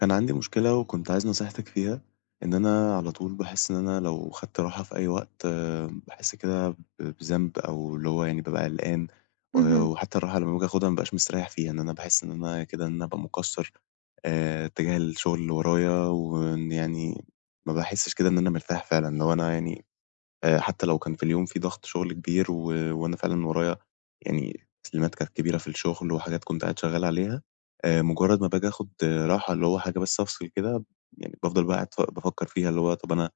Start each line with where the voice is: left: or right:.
left: كان عندي مشكلة وكنت عايز نصيحتِك فيها، إن أنا على طول باحس إن أنا لو خدت راحة في أي وقت باحس كده بذنب أو اللي هو يعني بابقى قلقان، و
right: اهم،
left: وحتى الراحة لمّا باجي آخدها ما بابقاش مستريّح فيها، إن أنا باحس إن أنا كده إن أنا ابقى مقصّر تجاه الشغل اللي ورايا، وإن يعني ما باحسش كده إن أنا مرتاح فعلًا. اللي هو أنا يعني حتى لو كان في اليوم في ضغط شغل كبير وأنا فعلًا ورايا يعني تسليمات كانت كبيرة في الشغل وحاجات كنت قاعد شغّال عليها، مجرّد ما باجي آخُد راحة اللي هو حاجة بس أفصِل كده، يعني بافضل بقى قاعد بافكّر فيها اللي هو طَب أنا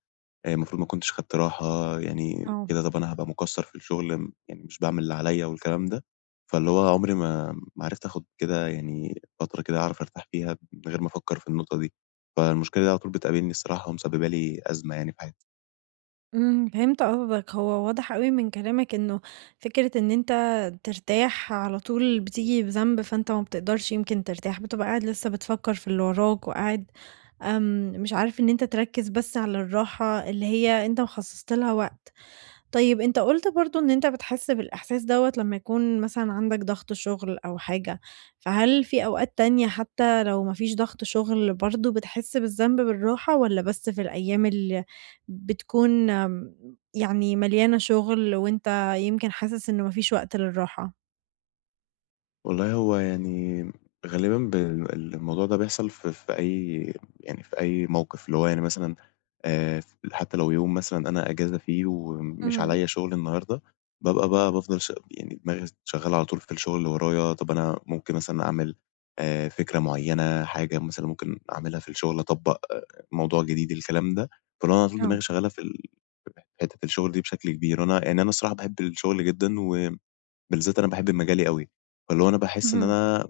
left: المفروض ما كنتش خدت راحة، يعني
right: آه،
left: كده طَب أنا هابقى مُكَسّر في الشغل، يعني مش باعمل اللي عليّا والكلام ده. فاللي هو عُمري ما عرفت آخُد كده يعني فترة كده أعرف أرتاح فيها من غير ما أفكّر في النقطة دي، فالمشكلة دي على طول بتقابلني الصراحة ومسبّبة لي أزمة يعني في حياتي.
right: إمم، فهمت قصدك، هو واضح أوي من كلامك إنه فكرة إن أنت ترتاح على طول بتيجي بذنب، فأنت ما بتقدرش يمكن ترتاح، بتبقى قاعد لسه بتفكّر في اللي وراك وقاعد، مش عارف إن أنت تركّز بس على الراحة اللي هي أنت مخصصت لها وقت. طيب أنت قُلت برضه إن أنت بتحس بالإحساس دوّة لمّا يكون مثلًا عندك ضغط شغل أو حاجة، فهل في أوقات تانية حتى لو ما فيش ضغط شغل برضه بتحس بالذنب بالراحة، والّا بس في الأيام اللي بتكون يعني مليانة شغل وأنت يمكن حاسس إنه ما فيش وقت للراحة؟
left: والله هو يعني غالبًا الموضوع ده بيحصل في أي، يعني في أي موقف، اللي هو يعني مثلًا ف حتى لو يوم مثلًا أنا أجازة فيه ومش
right: اهم،
left: عليّا شغل النهارده، بابقى بقى بافضل يعني دماغي شغالة على طول في الشغل اللي ورايا. طب أنا ممكن مثلًا أعمل فكرة معيّنة، حاجة مثلًا ممكن أعملها في الشغل، أطبّق موضوع جديد، الكلام ده. فاللي هو أنا على طول
right: آه،
left: دماغي شغالة في حتّة الشغل دي بشكل كبير، وأنا يعني أنا الصراحة باحب الشغل جدًا، وبالذات أنا باحب مجالي أوي. فاللي هو أنا باحس إن
right: اهم.
left: أنا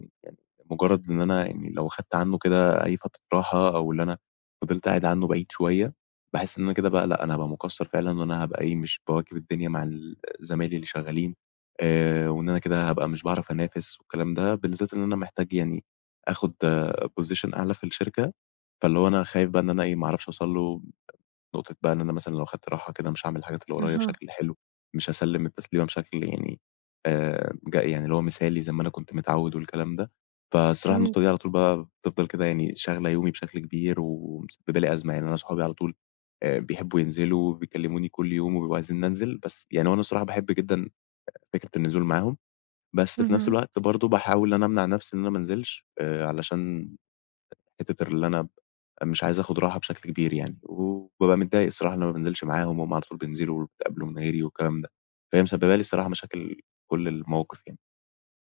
left: مجرد إن أنا يعني لو أخدت عنه كده أي فترة راحة أو اللي أنا فضلت قاعد عنه بعيد شوية، باحس إن أنا كده بقى لأ، أنا هابقى مُقصّر فعلًا، وأنا هابقى إيه، مش باواكب الدنيا مع زمايلي اللي شغّالين، وإن أنا كده هابقى مش باعرف أنافس والكلام ده، بالذات إن أنا محتاج يعني آخُد position أعلى في الشركة. فاللي هو أنا خايف بقى إن أنا إيه، ما أعرفش أوصل له نقطة بقى، إن أنا مثلًا لو خدت راحة كده مش هاعمل الحاجات اللي ورايا
right: أها،
left: بشكل حلو، مش هاسلِّم التسليمة بشكل يعني ج يعني اللي هو مثالي زي ما أنا كنت متعوِّد والكلام ده. فالصراحة النقطة
right: فهمت،
left: دي على طول بقى بتفضل كده يعني شاغلة يومي بشكل كبير، ومسببة لي أزمة. يعني أنا صحابي على طول بيحبّوا ينزلوا وبيكلموني كل يوم وبيبقوا عايزين ننزل، بس يعني وأنا الصراحة باحب جدًا فكرة النزول معاهم، بس في نفس
right: اهم.
left: الوقت برضه باحاول إن أنا أمنع نفسي إن أنا ما أنزلش علشان حتّة اللي أنا مش عايز آخُد راحة بشكل كبير يعني، وبابقى متضايق الصراحة إن أنا ما بانزلش معاهم، وهُم على طول بينزلوا وبيتقابلوا من غيري والكلام ده. فهي مسبّبة لي الصراحة مشاكل كل المواقف يعني.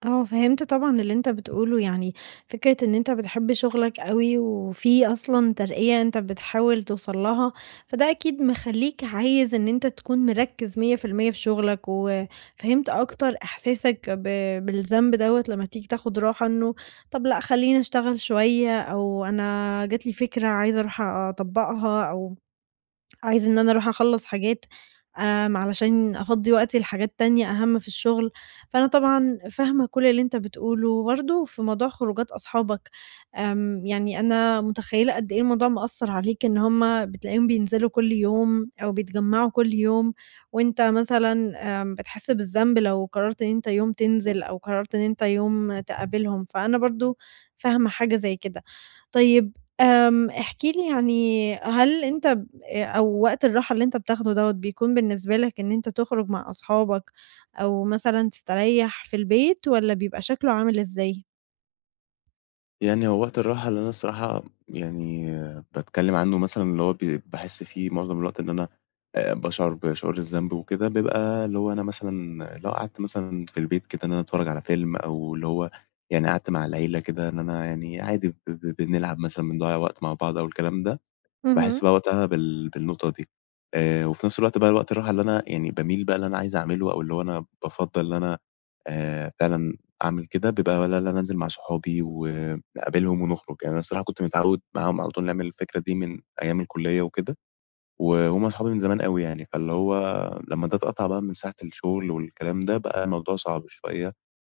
right: آه، فهمت طبعًا اللي أنت بتقوله، يعني فكرة إن أنت بتحب شغلك أوي وفي أصلًا ترقية أنت بتحاول توصل لها، فده أكيد مخلّيك عايز إن أنت تكون مركّز 100% في المية في شغلك، وفهمت أكتر إحساسك بالذنب دوّة لمّا تيجي تاخد راحة إنه طب لأ خلّيني أشتغل شوية، أو أنا جات لي فكرة عايزة أروح أطبّقها أو عايزة إن أنا أروح أخلّص حاجات، علشان أفضّي وقتي لحاجات تانية أهَم في الشغل، فأنا طبعًا فاهمة كل اللي أنت بتقوله، وبرضه في موضوع خروجات أصحابك، يعني أنا متخيّلة قد إيه الموضوع مأثّر عليك إن هُم بتلاقيهم بينزلوا كل يوم أو بيتجمّعوا كل يوم، وأنت مثلًا بتحس بالذنب لو قررت إن أنت يوم تنزل أو قررت إن أنت يوم تقابلهم، فأنا برضه فاهمة حاجة زي كده. طيب احكِ لي يعني هل أنت ب أو وقت الراحة اللي أنت بتاخده دوّة بيكون بالنسبة لك إن أنت تخرج مع أصحابك أو مثلًا تستريّح في البيت والّا بيبقى شكله عامل إزاي؟
left: يعني هو وقت الراحة اللي أنا الصراحة يعني باتكلّم عنّه مثلًا اللي هو باحس فيه معظم الوقت إن أنا باشعُر بشعور الذنب وكده، بيبقى اللي هو أنا مثلًا لو قعدت مثلًا في البيت كده إن أنا أتفرّج على فيلم، أو اللي هو يعني قعدت مع العيلة كده إن أنا يعني عادي ب ب بنلعب مثلًا، بنضيّع وقت مع بعض أو الكلام ده.
right: اهم،
left: باحس بقى وقتها بالنقطة دي. وفي نفس الوقت بقى وقت الراحة اللي أنا يعني باميل بقى اللي أنا عايز أعمله، أو اللي هو أنا بافضّل إن أنا فعلًا أعمل كده، بيبقى والّا اللي أنا أنزل مع صحابي ونقابلهم ونخرج. يعني أنا الصراحة كنت متعوّد معاهم على طول نعمل الفكرة دي من أيام الكُلّية وكده، وهُم صحابي من زمان أوي يعني. فاللي هو لمّا ده اتقطع بقى من ساعة الشغل والكلام ده، بقى الموضوع صعب شوية،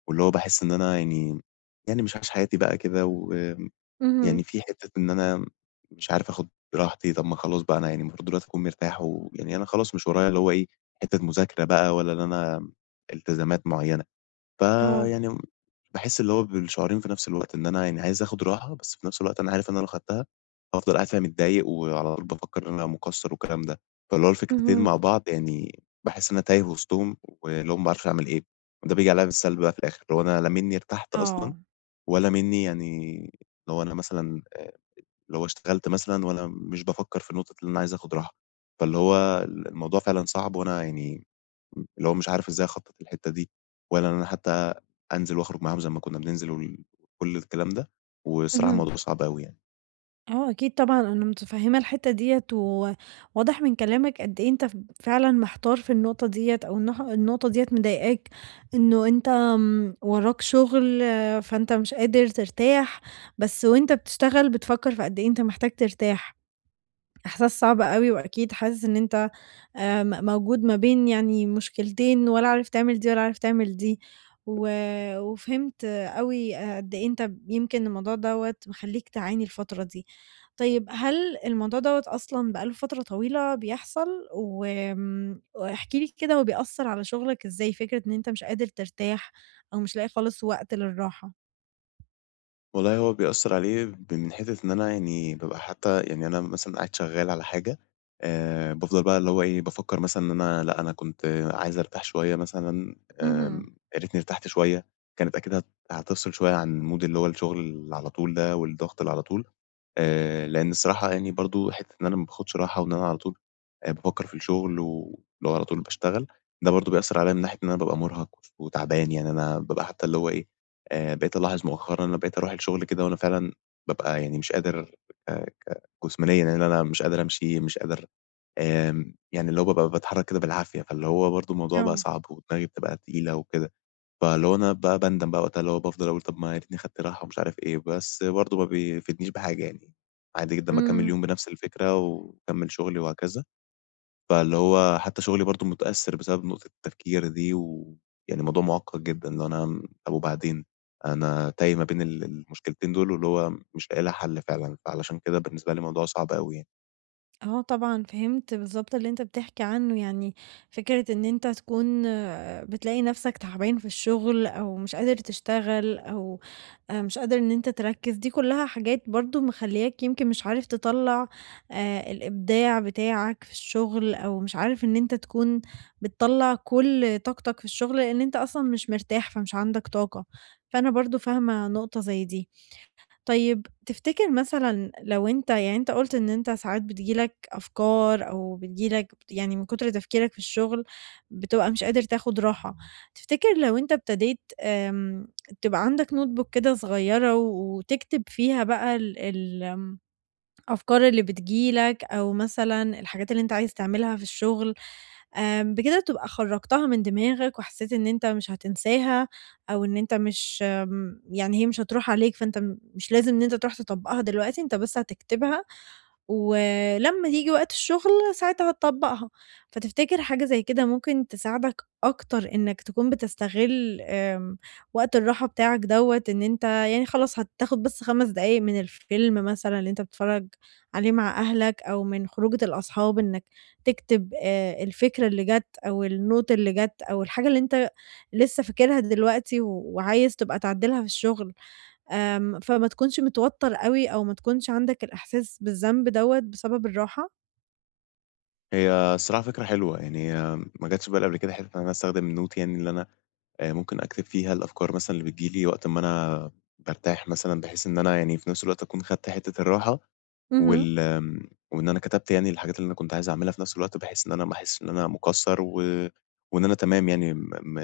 left: واللي هو باحس إن أنا يعني مش عايش حياتي بقى كده، و يعني
right: اهم،
left: في حتّة إن أنا مش عارف آخُد راحتي. طَب ما خلاص بقى أنا يعني المفروض دلوقتي أكون مرتاح، ويعني أنا خلاص مش ورايا اللي هو إيه، حتّة مذاكرة بقى، ولا اللي أنا التزامات معيّنة.
right: آه.
left: فيعني باحس اللي هو بالشعورين في نفس الوقت، إن أنا يعني عايز آخُد راحة، بس في نفس الوقت أنا عارف إن أنا لو خدتها هافضل قاعد فيها متضايق، وعلى طول بافكّر إن أنا مُقصّر والكلام ده. فاللي هو الفكرتين
right: اهم.
left: مع بعض يعني باحس إن أنا تايه وسطهم، واللي هو ما باعرفش أعمل إيه، وده بييجي عليّا بالسلب بقى في الآخِر، اللي هو أنا لا منّي ارتحت أصلًا،
right: آه،
left: ولا منّي يعني اللي هو أنا مثلًا لو اشتغلت مثلًا وأنا مش بافكّر في نقطة اللي أنا عايز آخُد راحة. فاللي هو الموضوع فعلًا صعب، وأنا يعني اللي هو مش عارف إزاي أخطّط للحتّة دي، ولا إن أنا حتّى أنزل وأخرج معاهم زي ما كُنّا بننزل وكل الكلام ده، والصراحة
right: اهم.
left: الموضوع صعب أوي يعني.
right: آه، أكيد طبعًا أنا متفهمة الحتة ديّة، وواضح من كلامك قد إيه أنت فعلًا محتار في النقطة ديّة، أو النقطة ديّة مضايقاك، إنه أنت، وراك شغل آه، فأنت مش قادر ترتاح، بس وأنت بتشتغل بتفكر في قد إيه أنت محتاج ترتاح. إحساس صعب أوي، وأكيد حاسس إن أنت م موجود ما بين يعني مشكلتين ولا عارف تعمل دي ولا عارف تعمل دي، و وفهمت أوي قد إيه أنت يمكن الموضوع دوّة مخلّيك تعاني الفترة دي. طيب هل الموضوع دوّة أصلًا بقى له فترة طويلة بيحصل؟ وآمم واحكِ لي كده هو بيأثّر على شغلك إزاي، فكرة إن أنت مش قادر ترتاح أو مش لاقي خالص وقت للراحة؟
left: والله هو بيأثّر عليه من حتّة إن أنا يعني بابقى حتّى، يعني أنا مثلًا قاعد شغّال على حاجة بافضل بقى اللي هو إيه، بافكّر مثلًا إن أنا لأ، أنا كنت عايز أرتاح شوية مثلًا،
right: اهم.
left: يا ريتني ارتحت شوية، كانت أكيد هتفصل شوية عن mood اللي هو الشغل اللي على طول ده والضغط اللي على طول. لإن الصراحة يعني برضه حتّة إن أنا ما باخدش راحة، وإن أنا على طول بافكّر في الشغل واللي هو على طول باشتغل، ده برضه بيأثّر عليَّ من ناحية إن أنا بابقى مرهق وتعبان. يعني أنا بابقى حتّى اللي هو إيه، بقيت ألاحظ مؤخرًا أنا بقيت أروح الشغل كده وأنا فعلًا بابقى يعني مش قادر، آآ، جسمانيًا يعني أنا مش قادر أمشي، مش قادر، يعني اللي هو بابقى باتحرّك كده بالعافية، فاللي هو برضه الموضوع بقى
right: آه.
left: صعب، ودماغي بتبقى تقيلة وكده. فاللي هو أنا بقى باندم بقى وقتها، اللي هو بافضل أقول طب ما يا ريتني خدت راحة ومش عارف إيه، بس برضه ما بيفيدنيش بحاجة يعني، عادي جدًا باكمّل
right: إمم.
left: اليوم بنفس الفكرة واكمّل شغلي وهكذا. فاللي هو حتى شغلي برضه متأثّر بسبب نقطة التفكير دي، ويعني الموضوع معقّد جدًا، اللي هو أنا طب وبعدين؟ أنا تايه ما بين المشكلتين دول، واللي هو مش لاقي لها حل فعلًا، فعلشان كده بالنسبة لي الموضوع صعب أوي يعني.
right: آه طبعًا فهمت بالضبط اللي أنت بتحكي عنه، يعني فكرة إن أنت تكون آه، بتلاقي نفْسك تعبان في الشغل أو مش قادر تشتغل أو مش قادر إن أنت تركّز، دي كلّها حاجات برضه مخلّياك يمكن مش عارف تطلّع الإبداع بتاعك في الشغل أو مش عارف إن أنت تكون بتطلّع كل طاقتك في الشغل، لإن أنت أصلًا مش مرتاح فمش عندك طاقة، فأنا برضه فاهمة نقطة زي دي. طيب تفتكر مثلًا لو أنت يعني أنت قُلت إن أنت ساعات بتيجي لك أفكار أو بتيجي لك يعني من كتر تفكيرك في الشغل بتبقى مش قادر تاخد راحة، تفتكر لو أنت ابتديت، تبقى عندك notebook كده صغيرة و- وتكتب فيها بقى ال الأفكار اللي بتيجي لك أو مثلًا الحاجات اللي أنت عايز تعملها في الشغل، بكده تبقى خرّجتها من دماغك وحسيت إن أنت مش هتنساها أو إن أنت مش، يعني هي مش هتروح عليك، فأنت مش لازم إن أنت تروح تطبّقها دلوقتي، أنت بس هتكتبها ولمّا ييجي وقت الشغل ساعتها هتطبّقها. فتفتكر حاجة زي كده ممكن تساعدك أكتر إنك تكون بتستغل، وقت الراحة بتاعك دوّة إن أنت يعني خلاص هتاخد بس 5 دقايق من الفيلم مثلًا اللي أنت بتتفرّج عليه مع أهلك أو من خروجة الأصحاب إنك تكتب الفكرة اللي جات أو النوتة اللي جات أو الحاجة اللي أنت لسه فاكرها دلوقتي و- وعايز تبقى تعدِّلها في الشغل، فما تكونش متوتر أوي أو ما تكونش عندك الإحساس بالذنب دوّة بسبب الراحة؟
left: هي الصراحة فكرة حلوة، يعني هي ما جاتش في بالي قبل كده، حتّة إن أنا أستخدم note يعني اللي أنا ممكن أكتب فيها الأفكار مثلًا اللي بتيجي لي وقت ما أنا بارتاح مثلًا، بحيث إن أنا يعني في نفس الوقت أكون خدت حتّة الراحة،
right: اهم.
left: وال آمم، وإن أنا كتبت يعني الحاجات اللي أنا كنت عايز أعملها في نفس الوقت، بحيث إن أنا ما أحسّش إن أنا مُقصّر، وإن أنا تمام يعني م م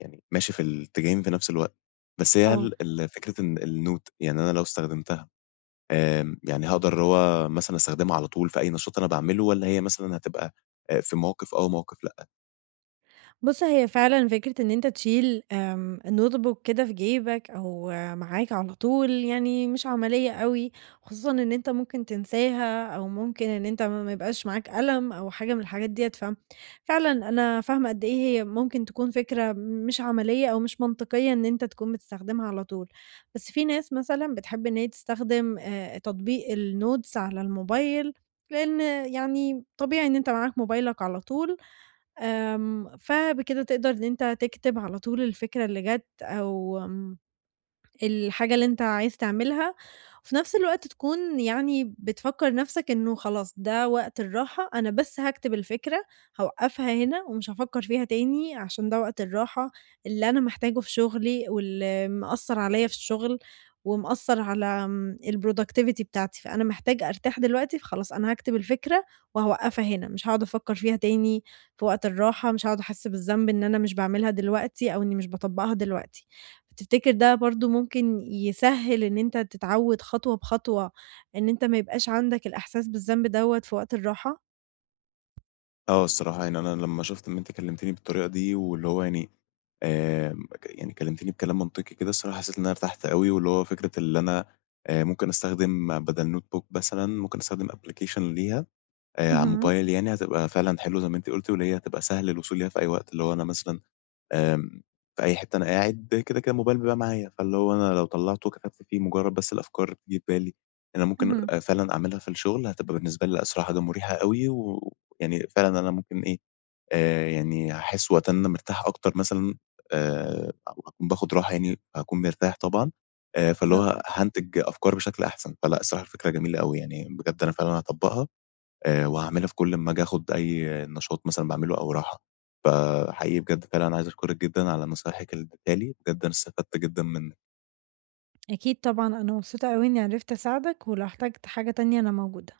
left: يعني ماشي في الاتجاهين في نفس الوقت. بس هي
right: آه.
left: هل فكرة إن الnote يعني أنا لو استخدمتها، يعني هاقدر اللي هو مثلًا أستخدمها على طول في أي نشاط أنا باعمله، والّا هي مثلًا هتبقى في مواقف ومواقف لأ؟
right: بُص، هي فعلًا فكرة إن أنت تشيل notebook كده في جيبك أو آه، معاك على طول يعني مش عملية أوي، خصوصًا إن أنت ممكن تنساها أو ممكن إن أنت ما يبقاش معاك قلم أو حاجة من الحاجات ديّة، ففعلًا أنا فاهمة قد إيه هي ممكن تكون فكرة مش عملية أو مش منطقية إن أنت تكون بتستخدمها على طول. بس في ناس مثلًا بتحب إن هي تستخدم تطبيق الnotes على الموبايل، لإن يعني طبيعي إن أنت معاك موبايلك على طول، فبكده تقدر إن أنت تكتب على طول الفكرة اللي جات أو، الحاجة اللي أنت عايز تعملها، وفي نفس الوقت تكون يعني بتفكّر نفسك إنه خلاص ده وقت الراحة، أنا بس هاكتب الفكرة، هاوقّفها هنا ومش هافكّر فيها تاني عشان ده وقت الراحة اللي أنا محتاجه في شغلي واللي مأثّر عليّا في الشغل ومأثّر على الproductivity بتاعتي، فأنا محتاج أرتاح دلوقتي، فخلاص أنا هاكتب الفكرة وهاوقّفها هنا، مش هاقعد أفكّر فيها تاني في وقت الراحة، مش هاقعد أحس بالذنب إن أنا مش باعملها دلوقتي أو إني مش باطبّقها دلوقتي. فتفتكر ده برضه ممكن يسهّل إن أنت تتعوّد خطوة بخطوة إن أنت ما يبقاش عندك الإحساس بالذنب دوّة في وقت الراحة؟
left: آه، الصراحة يعني أنا لمّا شُفت إن أنتِ كلّمتيني بالطريقة دي، واللي هو يعني آمم ك يعني كلّمتيني بكلام منطقي كده، الصراحة حسّيت إن أنا ارتحت أوي، واللي هو فكرة اللي أنا ممكن أستخدم بدل notebook مثلًا ممكن أستخدم application ليها على
right: اهم،
left: الموبايل يعني، هتبقى فعلًا حلوة زي ما أنتِ قُلتِ، واللي هي هتبقى سهل الوصول ليها في أي وقت. اللي هو أنا مثلًا آمم، في أي حتة أنا قاعد كده، كده الموبايل بيبقى معايا، فاللي هو أنا لو طلّعته وكتبت فيه مجرّد بس الأفكار اللي بتيجي في بالي، أنا ممكن
right: اهم،
left: فعلًا أعملها في الشغل، هتبقى بالنسبة لي الصراحة حاجة مُريحة أوي، ويعني فعلًا أنا ممكن إيه، يعني هاحس وقتها إن أنا مرتاح أكتر مثلًا، أو هاكون باخد راحة يعني، هاكون مرتاح طبعًا، فاللي
right: بالضبط.
left: هو هانتج أفكار بشكل أحسن. فلأ الصراحة الفكرة جميلة أوي يعني، بجد أنا فعلًا هاطبّقها، وهاعملها في كل أمّا آجي آخُد أي نشاط مثلًا باعمله أو راحة. فحقيقي بجد فعلًا عايز أشكرِك جدًا على نصايحِك اللي ادّيتها لي، بجد أنا استفدت جدًا من
right: أكيد طبعًا، أنا مبسوطة أوي إني عرفت أساعدك، ولو احتجت حاجة تانية أنا موجودة.